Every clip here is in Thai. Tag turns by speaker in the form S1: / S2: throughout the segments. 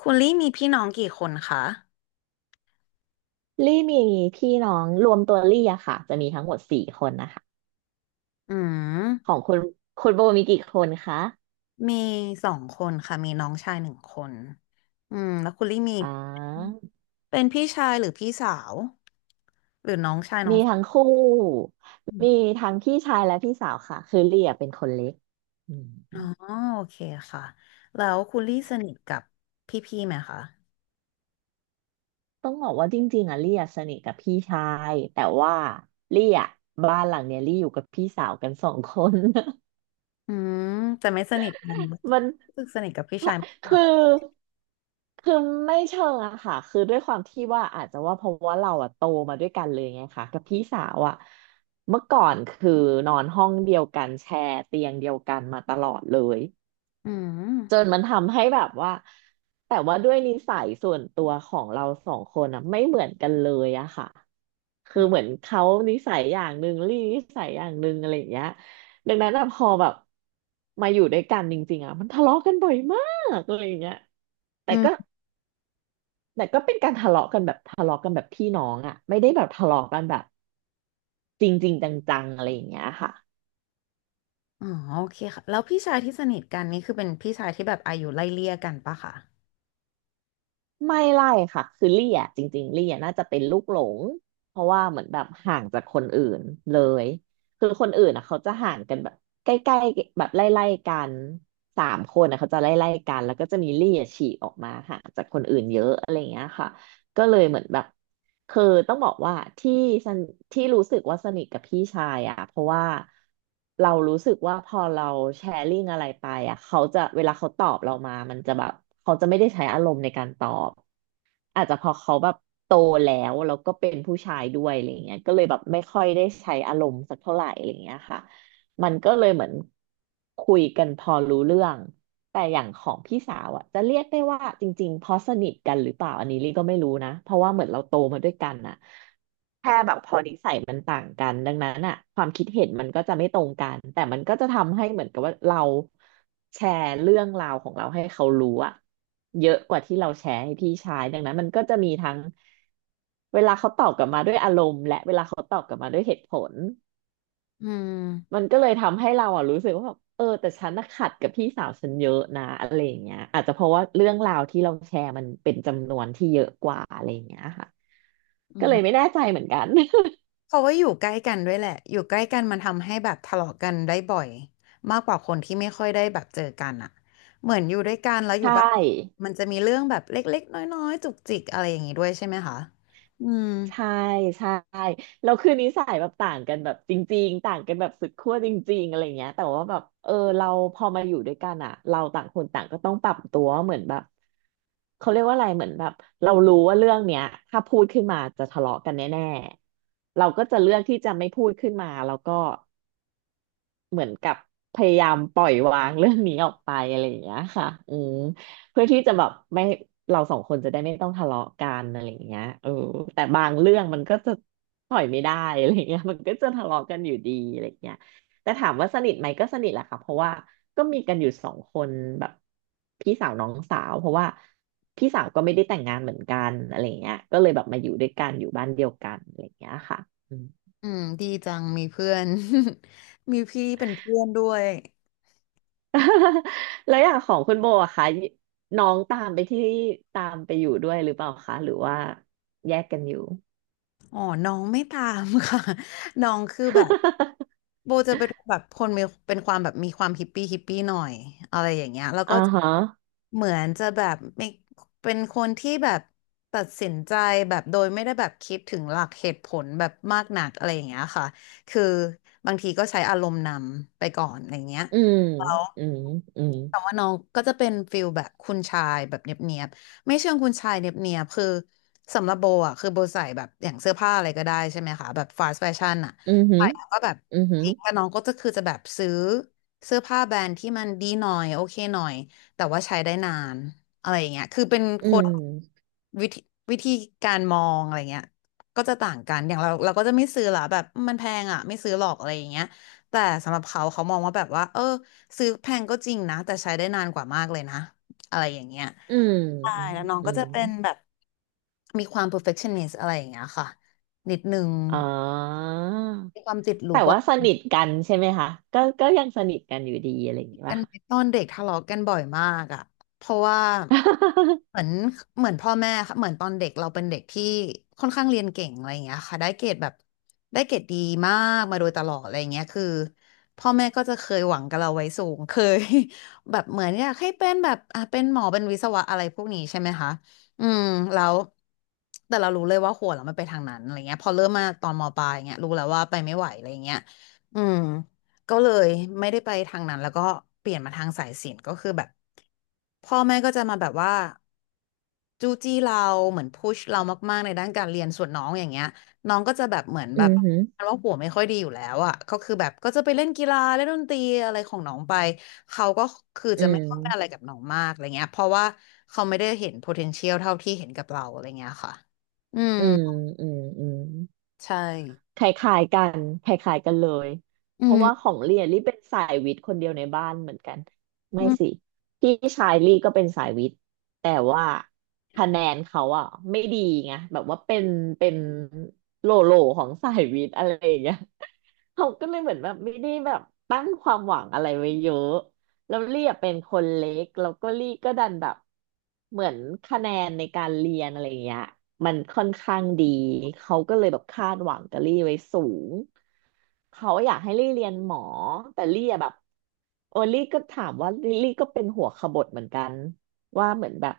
S1: คุณลี่มีพี่น้องกี่คนคะ
S2: ลี่มีพี่น้องรวมตัวลี่อะค่ะจะมีทั้งหมดสี่คนนะคะ
S1: อื
S2: ข
S1: ม
S2: องคุณคุณโบมีกี่คนคะ
S1: มีสองคนค่ะมีน้องชายหนึ่งคนอืมแล้วคุณลี่มี
S2: อ่า
S1: เป็นพี่ชายหรือพี่สาวหรือน้องชายน้อง
S2: มีทั้งคู่
S1: อ
S2: มี
S1: ม
S2: ทั้งพี่ชายและพี่สาวค่ะคือลี่อะเป็นคนเล็กอื
S1: อ๋อ
S2: ม
S1: โอเคค่ะแล้วคุณลี่สนิทกับพี่ๆไหมคะ
S2: ต้องบอกว่าจริงๆอะลี่อะสนิทกับพี่ชายแต่ว่าลี่อะบ้านหลังเนี้ยลี่อยู่กับพี่สาวกันสองคน
S1: อืมแต่ไม่สนิทกันรู้
S2: มัน
S1: สึกสนิทกับพี่ชายมากก
S2: คือ
S1: ว่า
S2: คือไม่เชิงอะค่ะคือด้วยความที่ว่าอาจจะว่าเพราะว่าเราอะโตมาด้วยกันเลยไงค่ะกับพี่สาวอะเมื่อก่อนคือนอนห้องเดียวกันแชร์เตียงเดียวกันมาตลอดเลย
S1: อืม
S2: จนมันทำให้แบบว่าแต่ว่าด้วยนิสัยส่วนตัวของเราสองคนอ่ะไม่เหมือนกันเลยอะค่ะ
S1: อื
S2: คือเหมือน
S1: ม
S2: เขานิสัยอย่างหนึ่งลี่นิสัยอย่างหนึ่งอะไรอย่างเงี้ยดังนั้นอะพอแบบมาอยู่ด้วยกันจริงๆอะมันทะเลาะกันบ่อยมากอะไรอย่างเงี้ยแต่
S1: อื
S2: ก็
S1: ม
S2: แต่ก็เป็นการทะเลาะกันแบบทะเลาะกันแบบพี่น้องอะไม่ได้แบบทะเลาะกันแบบจริงๆจังๆอะไรอย่างเงี้ยค่ะ
S1: อ๋อโอเคค่ะแล้วพี่ชายที่สนิทกันนี่คือเป็นพี่ชายที่แบบอายุไล่เลี่ยกันปะคะ
S2: ไม่ไล่ค่ะคือลี่อ่ะจริงๆลี่อ่ะน่าจะเป็นลูกหลงเพราะว่าเหมือนแบบห่างจากคนอื่นเลยคือคนอื่นอ่ะเขาจะห่างกันแบบใกล้ๆแบบไล่ๆกันสามคนอ่ะเขาจะไล่ๆกันแล้วก็จะมีลี่อ่ะฉีกออกมาห่างจากคนอื่นเยอะอะไรอย่างเงี้ยค่ะ ก็เลยเหมือนแบบคือต้องบอกว่าที่สนที่รู้สึกว่าสนิทกับพี่ชายอ่ะเพราะว่าเรารู้สึกว่าพอเราแชร์ลิงอะไรไปอ่ะเขาจะเวลาเขาตอบเรามามันจะแบบเขาจะไม่ได้ใช้อารมณ์ในการตอบอาจจะเพอเขาแบบโตแล้วก็เป็นผู้ชายด้วยอะไรเงี้ยก็เลยแบบไม่ค่อยได้ใช้อารมณ์สักเท่าไหร่อะไรเงี้ยค่ะมันก็เลยเหมือนคุยกันพอรู้เรื่อง แต่อย่างของพี่สาวอ่ะจะเรียกได้ว่าจริงๆเพราะสนิทกันหรือเปล่าอันนี้ลี่ก็ไม่รู้นะเพราะว่าเหมือนเราโตมาด้วยกันอ่ะแค่แบบพอนิสัยมันต่างกันดังนั้นอ่ะความคิดเห็นมันก็จะไม่ตรงกันแต่มันก็จะทำให้เหมือนกับว่าเราแชร์เรื่องราวของเราให้เขารู้อ่ะเยอะกว่าที่เราแชร์ให้พี่ชายดังนั้นมันก็จะมีทั้งเวลาเขาตอบกลับมาด้วยอารมณ์และเวลาเขาตอบกลับมาด้วยเหตุผล
S1: อื
S2: มั
S1: ม
S2: นก็เลยทำให้เราอ่ะรู้สึกว่าแบบเออแต่ฉันน่ะขัดกับพี่สาวฉันเยอะนะอะไรอย่างเงี้ยอาจจะเพราะว่าเรื่องราวที่เราแชร์มันเป็นจำนวนที่เยอะกว่าอะไรอย่างเงี้ยค่ะ
S1: อื
S2: ก็เลย
S1: ม
S2: ไม่แน่ใจเหมือนกัน
S1: เพราะว่าอยู่ใกล้กันด้วยแหละอยู่ใกล้กันมันทำให้แบบทะเลาะกันได้บ่อยมากกว่าคนที่ไม่ค่อยได้แบบเจอกันอะเหมือนอยู่ด้วยกันแล้วอ
S2: ใช
S1: ยู่บ้าน
S2: ่
S1: มันจะมีเรื่องแบบเล็กๆน้อยๆจุกจิกอะไรอย่างนี้ด้วยใช่ไหมคะอืม
S2: ใช่ใช่แล้วคือนิสัยแบบต่างกันแบบจริงๆต่างกันแบบสุดขั้วจริงๆอะไรเงี้ยแต่ว่าแบบเออเราพอมาอยู่ด้วยกันอ่ะเราต่างคนต่างก็ต้องปรับตัวเหมือนแบบเขาเรียกว่าอะไรเหมือนแบบเรารู้ว่าเรื่องเนี้ยถ้าพูดขึ้นมาจะทะเลาะกันแน่ๆเราก็จะเลือกที่จะไม่พูดขึ้นมาแล้วก็ เหมือนกับพยายามปล่อยวางเรื่องนี้ออกไปอะไรอย่างเงี้ยค่ะอืมเพื่อที่จะแบบไม่เราสองคนจะได้ไม่ต้องทะเลาะกันอะไรอย่างเงี้ยเออแต่บางเรื่องมันก็จะปล่อยไม่ได้อะไรอย่างเงี้ย มันก็จะทะเลาะกันอยู่ดีอะไรอย่างเงี้ยแต่ถามว่าสนิทไหมก็สนิทแหละค่ะเพราะว่าก็มีกันอยู่สองคนแบบพี่สาวน้องสาวเพราะว่าพี่สาวก็ไม่ได้แต่งงานเหมือนกันอะไรอย่างเงี้ยก็เลยแบบมาอยู่ด้วยกันอยู่บ้านเดียวกันอะไรอย่างเงี้ยค่ะ
S1: อืมดีจังมีเพื่อน มีพี่เป็นเพื่อนด้วย
S2: แล้วอย่างของคุณโบอะคะน้องตามไปอยู่ด้วยหรือเปล่าคะหรือว่าแยกกันอยู่
S1: อ๋อน้องไม่ตามค่ะ น้องคือแบบ โบจะเป็นแบบคนมีเป็นความแบบมีความฮิปปี้ฮิปปี้หน่อยอะไรอย่างเงี้ยแล้วก็
S2: อ่าฮะ
S1: เหมือนจะแบบไม่เป็นคนที่แบบตัดสินใจแบบโดยไม่ได้แบบคิดถึงหลักเหตุผลแบบมากหนักอะไรอย่างเงี้ยค่ะ คือบางทีก็ใช้อารมณ์นำไปก่อนอะไรอย่างเงี้ย
S2: อืมอืมอืม
S1: แต่ว่าน้องก็จะเป็นฟิลแบบคุณชายแบบเนียบๆไม่เชิงคุณชายเนียบๆคือสำหรับโบอ่ะคือโบใส่แบบอย่างเสื้อผ้าอะไรก็ได้ใช่ไหมคะแบบฟาสต์แฟชั่นอ่ะ
S2: อืมหื
S1: ใส่
S2: ม
S1: แล้วก็แบบ
S2: อืมหืม
S1: อีกแต่น้องก็จะคือจะแบบซื้อเสื้อผ้าแบรนด์ที่มันดีหน่อยโอเคหน่อยแต่ว่าใช้ได้นานอะไรอย่างเงี้ยคือเป็น
S2: อื
S1: คน
S2: ม
S1: วิธีวิธีการมองอะไรเงี้ยก็จะต่างกันอย่างเราก็จะไม่ซื้อละแบบมันแพงอ่ะไม่ซื้อหรอกอะไรอย่างเงี้ยแต่สำหรับเขาเขามองว่าแบบว่าเออ ซื้อแพงก็จริงนะแต่ใช้ได้นานกว่ามากเลยนะอะไรอย่างเงี้ย
S2: อืม
S1: ใช่
S2: อืม
S1: แล้วน้อง
S2: อื
S1: ก็จะ
S2: ม
S1: เป็นแบบมีความ perfectionist อะไรอย่างเงี้ยค่ะนิดนึง
S2: อ๋อ
S1: มีความติดลู
S2: แต่
S1: ก
S2: ว่าสนิทกันใช่ไหมคะก็ก็ยังสนิทกันอยู่ดีอะไรอย่างงี้
S1: กั
S2: ป่ะ
S1: นไห
S2: คะ
S1: มตอนเด็กทะเลาะกันบ่อยมากอ่ะเพราะว่าเหมือ นเหมือนพ่อแม่ค่ะเหมือนตอนเด็กเราเป็นเด็กที่ค่อนข้างเรียนเก่งอะไรอย่างเงี้ยค่ะได้เกรดแบบได้เกรดดีมากมาโดยตลอดอะไรอย่างเงี้ยคือพ่อแม่ก็จะเคยหวังกับเราไว้สูงเคย แบบเหมือนอยากให้เป็นแบบอ่ะเป็นหมอเป็นวิศวะอะไรพวกนี้ใช่ไหมคะอืมแล้วแต่เรารู้เลยว่าหัวเราไม่ไปทางนั้นอะไรเงี้ยพอเริ่มมาตอนมปลายเงี้ยรู้แล้วว่าไปไม่ไหวอะไรเงี้ยอืม ก็เลยไม่ได้ไปทางนั้นแล้วก็เปลี่ยนมาทางสายศิลป์ก็คือแบบพ่อแม่ก็จะมาแบบว่าจู้จี้เราเหมือนพุชเรามากๆในด้านการเรียนส่วนน้องอย่างเงี้ยน้องก็จะแบบเหมือน
S2: อื
S1: แบบ
S2: ม
S1: ว
S2: หืม
S1: ่าหัวไม่ค่อยดีอยู่แล้วอ่ะก็คือแบบก็จะไปเล่นกีฬาเล่นดนตรีอะไรของน้องไปเขาก็คือ
S2: อื
S1: จะไม่
S2: ม
S1: ค่อยอะไรกับน้องมากอะไรเงี้ยเพราะว่าเขาไม่ได้เห็น potential เท่าที่เห็นกับเราอะไรเงี้ยค่ะอืม
S2: อืมอืมอืม
S1: ใช่
S2: คล้ายๆกันคล้ายๆกันเลย
S1: อื
S2: เพราะว่าข
S1: ม
S2: องลี่อะลี่เป็นสายวิทย์คนเดียวในบ้านเหมือนกัน
S1: อื
S2: ไม่สิ
S1: ม
S2: พี่ชายลี่ก็เป็นสายวิทย์แต่ว่าคะแนนเขาอ่ะไม่ดีไงแบบว่าเป็นเป็นโลโลของสายวิทย์อะไรอย่างเงี้ยเขาก็เลยเหมือนแบบไม่ได้แบบตั้งความหวังอะไรไว้เยอะ แล้วลี่อะเป็นคนเล็กแล้วก็ลี่ก็ดันแบบเหมือนคะแนนในการเรียนอะไรเงี้ยมันค่อนข้างดีเขาก็เลยแบบคาดหวังกับลี่ไว้สูงเขาอยากให้ลี่เรียนหมอแต่ลี่อะแบบโอลี่ก็ถามว่าลี่ก็เป็นหัวขบถเหมือนกันว่าเหมือนแบบ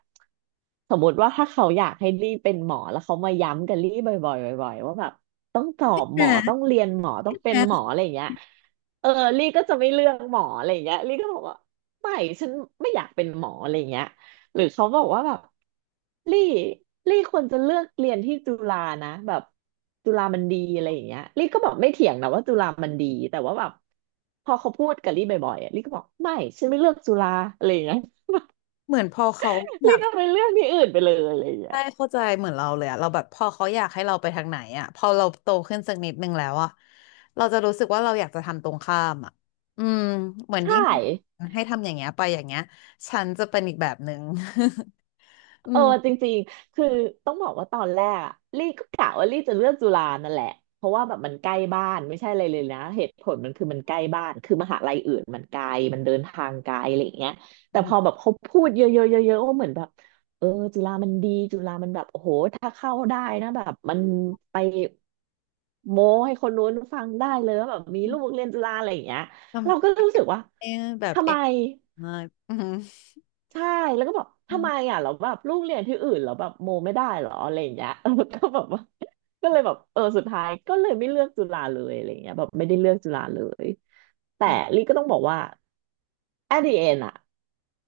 S2: สมมติว่าถ้าเขาอยากให้ลี่เป็นหมอแล้วเขามาย้ำกับลี่บ่อยๆบ่อยๆว่าแบบต้องสอบหมอต้
S1: อ่า
S2: องเรียนหมอต้
S1: อ
S2: องเป็น
S1: ่
S2: หมอ
S1: า
S2: อะไรอย่างเงี้ย เออลี่ก็จะไม่เลือกหมออะไรอย่างเงี้ยลี่ก็บอกว่าไม่ฉันไม่อยากเป็นหมออะไรอย่างเงี้ยหรือเขาบอกว่าแบบลี่ลี่ควรจะเลือกเรียนที่จุฬานะแบบจุฬามันดีอะไรอย่างเงี้ยลี่ก็แบบไม่เถียงนะว่าจุฬามันดีแต่ว่าแบบพอเขาพูดกับลี่บ่อยๆอะลี่ก็บอกไม่ฉันไม่เลือกจุฬาอะไรอย่างเงี้ย
S1: เหมือนพอเขา
S2: ลี่ก็ไปเลือกที่อื่นไปเลยอะไรอย่างเงี้
S1: ใช่
S2: ย
S1: เข้าใจเหมือนเราเลยอะเราแบบพอเขาอยากให้เราไปทางไหนอะพอเราโตขึ้นสักนิดนึงแล้วอะเราจะรู้สึกว่าเราอยากจะทำตรงข้ามอะอืมเหมือน
S2: ใช่
S1: ยิ่งให้ทำอย่างเงี้ยไปอย่างเงี้ยฉันจะเป็นอีกแบบหนึ่ง อื
S2: เออ
S1: ม
S2: จริงๆคือต้องบอกว่าตอนแรกอะลี่ก็กะว่าลี่จะเลือกจุฬานั่นแหละเพราะว่าแบบมันใกล้บ้านไม่ใช่อะไรเลยนะเหตุผลมันคือมันใกล้บ้านคือมหาลัยอื่นมันไกลมันเดินทางไกลอะไรอย่างเงี้ยแต่พอแบบเขาพูดเยอะๆเยอะๆว่าเหมือนแบบเออจุฬามันดีจุฬามันแบบโอ้โหถ้าเข้าได้นะแบบมันไปโม้ให้คนนู้นฟังได้เลยว่าแบบมีลูกเรียนจุฬาอะไรอย่างเงี้ยเรา
S1: ทำ
S2: ก็
S1: ใจ
S2: รู้สึกว่า
S1: แบบ
S2: ทำ
S1: เอ
S2: ไม
S1: งอืม
S2: ใช่แล้วก็บอก
S1: อื
S2: ทำไม
S1: ม
S2: อ่ะเราแล้วแบบลูกเรียนที่อื่นเราแล้วแบบโมไม่ได้เหรออะไรอย่างเงี้ย ก็แบบว่าก็เลยแบบเออสุดท้ายก็เลยไม่เลือกจุฬาเลยอะไรอย่างเงี้ยแบบไม่ได้เลือกจุฬาเลยแต่
S1: อืม
S2: ลิก็ต้องบอกว่า at the end อ่ะ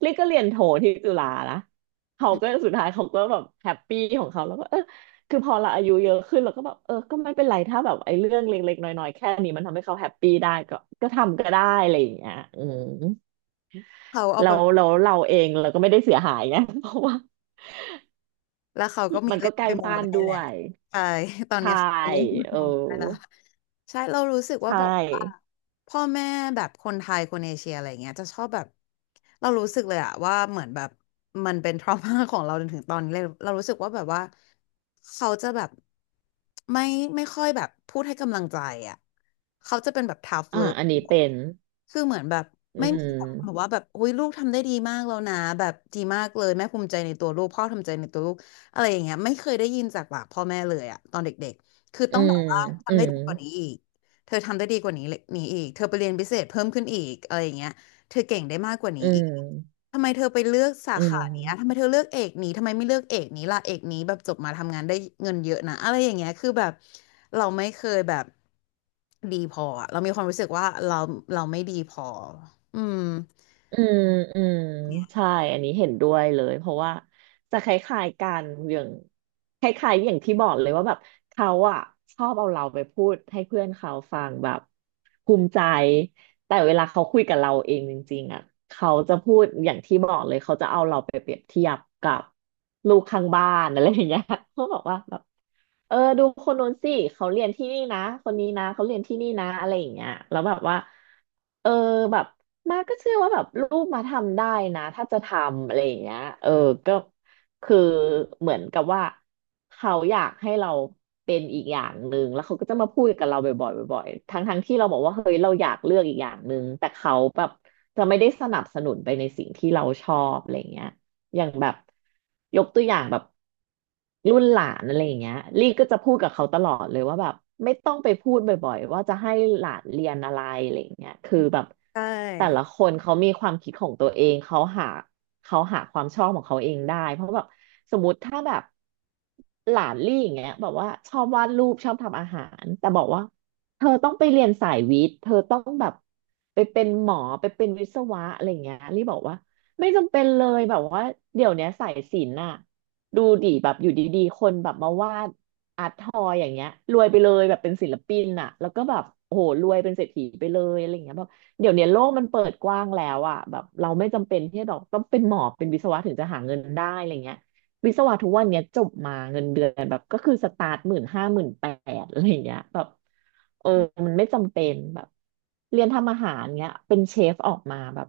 S2: ลิก็เรียนโทที่จุฬานะเขา
S1: อื
S2: ก็
S1: ม
S2: สุดท้ายเขาก็แบบแฮปปี้ของเขาแล้วก็เออคือพอเราอายุเยอะขึ้นเราก็แบบเออก็ไม่เป็นไรถ้าแบบไอ้เรื่องเล็กๆน้อยๆแค่นี้มันทำให้เขาแฮปปี้ได้ก็ก็ทำก็ได้อะไรอย่างเงี้ยอืม
S1: เขาเอา
S2: แล้
S1: ไป
S2: วแล้วเราเองเราก็ไม่ได้เสียหายไง เพราะว่า
S1: แล้วเขาก็มี
S2: มัน
S1: เล่
S2: ก็
S1: น
S2: ใกล้
S1: ไปโม
S2: บ้าน
S1: ได้แห
S2: ด้ว
S1: ละ
S2: ย
S1: ใช่ ตอนเนี้
S2: ใช่
S1: ยเขามีเล่นไป
S2: เออ
S1: โมได้ละใช่เรารู้สึกว่า
S2: ใช่
S1: แบบว่าพ่อแม่แบบคนไทยคนเอเชียอะไรเงี้ยจะชอบแบบเรารู้สึกเลยอะว่าเหมือนแบบมันเป็น ทรมาของเราจนถึงตอนนี้เลยเรารู้สึกว่าแบบว่าเขาจะแบบไม่ไม่ค่อยแบบพูดให้กำลังใจอะเขาจะเป็นแบบทัฟ
S2: อ่า
S1: เลย
S2: อันนี้เป็น
S1: คือเหมือนแบบ
S2: อื
S1: ไม่มีความแบบ
S2: ม
S1: ว่าแบบอุ้ยลูกทำได้ดีมากแล้วนะแบบดีมากเลยแม่ภูมิใจในตัวลูกพ่อทำใจในตัวลูก อะไรอย่างเงี้ยไม่เคยได้ยินจากปากพ่อแม่เลยอะตอนเด็กๆคือ
S2: อื
S1: ต้องแบ
S2: ม
S1: บว่า
S2: อื
S1: ทำได้
S2: ม
S1: ดีกว่านี้อีกเธอทำได้ดีกว่านี้เลยนี้อีกเธอไปเรียนพิเศษเพิ่มขึ้นอีกอะไรอย่างเงี้ยเธอเก่งได้มากกว่านี้
S2: อื
S1: อีก
S2: ม
S1: ทำไมเธอไปเลือกสา
S2: อื
S1: ขาเนี้ยทำ
S2: ม
S1: ไมเธอเลือกเอกนี้ทำไมไม่เลือกเอกนี้ล่ะเอกนี้แบบจบมาทำงานได้เงินเยอะนะอะไรอย่างเงี้ยคือแบบเราไม่เคยแบบดีพออะเรามีความรู้สึกว่าเราไม่ดีพออืม
S2: อืมอืมใช่อันนี้เห็นด้วยเลยเพราะว่าจะคล้ายๆกันอย่างคล้ายๆอย่างที่บอกเลยว่าแบบเขาอะชอบเอาเราไปพูดให้เพื่อนเขาฟังแบบภูมิใจแต่เวลาเขาคุยกับเราเองจริงๆอะเขาจะพูดอย่างที่บอกเลยเขาจะเอาเราไปเปรียบเทียบกับลูกข้างบ้านอะไรอย่างเงี้ย เขาบอกว่าแบบเออดูคนโน้นสิเขาเรียนที่นี่นะคนนี้นะเขาเรียนที่นี่นะอะไรอย่างเงี้ยแล้วแบบว่าเออแบบ มาก็เชื่อว่าแบบลูกมาทำได้นะถ้าจะทำอะไรอย่างเงี้ยเออก็คือเหมือนกับว่าเขาอยากให้เราเป็นอีกอย่างหนึ่งแล้วเขาก็จะมาพูดกับเราบ่อยๆบ่อยๆทั้งที่เราบอกว่าเฮ้ยเราอยากเลือกอีกอย่างหนึ่งแต่เขาแบบจะไม่ได้สนับสนุนไปในสิ่งที่เราชอบอะไรอย่างเงี้ย อย่างแบบยกตัวอย่างแบบรุ่นหลานอะไรอย่างเงี้ยลี่ก็จะพูดกับเขาตลอดเลยว่าแบบไม่ต้องไปพูดบ่อยๆว่าจะให้หลานเรียนอะไรอะไรอย่างเงี้ยคือแบบ
S1: ใช่
S2: แต่ละคนเขามีความคิดของตัวเองเขาหาเขาหาความชอบของเขาเองได้เพราะแบบสมมติถ้าแบบหลานลี่อย่างเงี้ยแบบว่าชอบวาดรูปชอบทำอาหารแต่บอกว่าเธอต้องไปเรียนสายวิทย์เธอต้องแบบไปเป็นหมอไปเป็นวิศวะอะไรอย่างเงี้ยลี่บอกว่า ไม่จำเป็นเลยแบบว่าเดี๋ยวเนี้ยสายศิลป์น่ะดูดิแบบอยู่ดีๆคนแบบมาวาดอาร์ตทอยอย่างเงี้ยรวยไปเลยแบบเป็นศิลปินน่ะแล้วก็แบบโอ้โหรวยเป็นเศรษฐีไปเลยอะไรอย่างเงี้ยแบบเดี๋ยวเนี้ยโลกมันเปิดกว้างแล้วอ่ะแบบเราไม่จำเป็นที่จะแบบต้องเป็นหมอเป็นวิศวะถึงจะหาเงินได้อะไรเงี้ย วิศวะทุกวันเนี้ยจบมาเงินเดือนแบบก็คือสตาร์ทหมื่นห้าหมื่นแปดอะไรอย่างเงี้ยแบบเออมันไม่จำเป็นแบบเรียนทำอาหารเงี้ยเป็นเชฟออกมาแบบ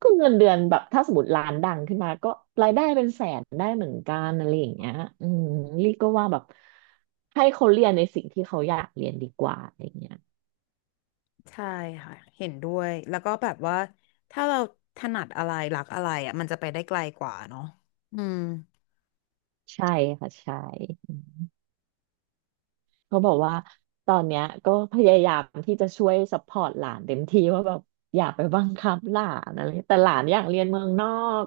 S2: ก็เงินเดือนแบบถ้าสมมติร้านดังขึ้นมาก็รายได้เป็นแสนได้เหมือนกันอะไรอย่างเงี้ยอืมลี่ก็ว่าแบบให้เขาเรียนในสิ่งที่เขาอยากเรียนดีกว่าอะไรอย่างเงี้ย
S1: ใช่ค่ะเห็นด้วยแล้วก็แบบว่าถ้าเราถนัดอะไรรักอะไรอ่ะมันจะไปได้ไกลกว่าเนาะอืม
S2: ใช่ค่ะใช่ เขาบอกว่าตอนเนี้ยก็พยายามที่จะช่วยซัพพอร์ตหลานเต็มที่ว่าแบบอย่าไปบังคับหลานอะไรแต่หลานอยากเรียนเมืองนอก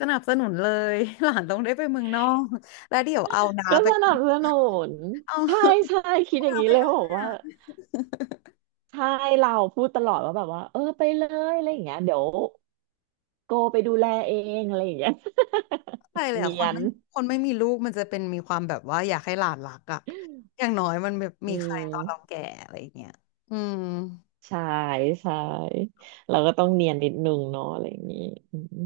S1: สนับสนุนเลย หลานต้องได้ไปเมืองนอกแล้วเดี๋ยวเอาน้า
S2: ก็
S1: ไป
S2: สนับสนุน
S1: เอา
S2: ใช่ใช่คิด อย่าง
S1: น้า
S2: นี้
S1: ไป
S2: เลย
S1: ด้
S2: ว่าบ
S1: ว
S2: อ
S1: ย
S2: กว่า
S1: นะ
S2: ใช่เราพูดตลอดว่าแบบว่าเออไปเลยอะไรอย่างเงี้ยเดี๋ยวโกไปดูแลเองอะไรอย่างเงี้ย
S1: ไป เลย
S2: เนี
S1: อ่ะค
S2: ย
S1: น
S2: น
S1: ไม่คนไม่มีลูกมันจะเป็นมีความแบบว่าอยากให้หลานรักอ่ะอย่างน้อยมันแบบ
S2: อื
S1: มีใครตอนเรา
S2: ม
S1: แก่อะไรอย่างเงี้ยอืม
S2: ใช่ใช่เราก็ต้องเนียนนิดนึงเนาะอะไรอย่างงี้อืม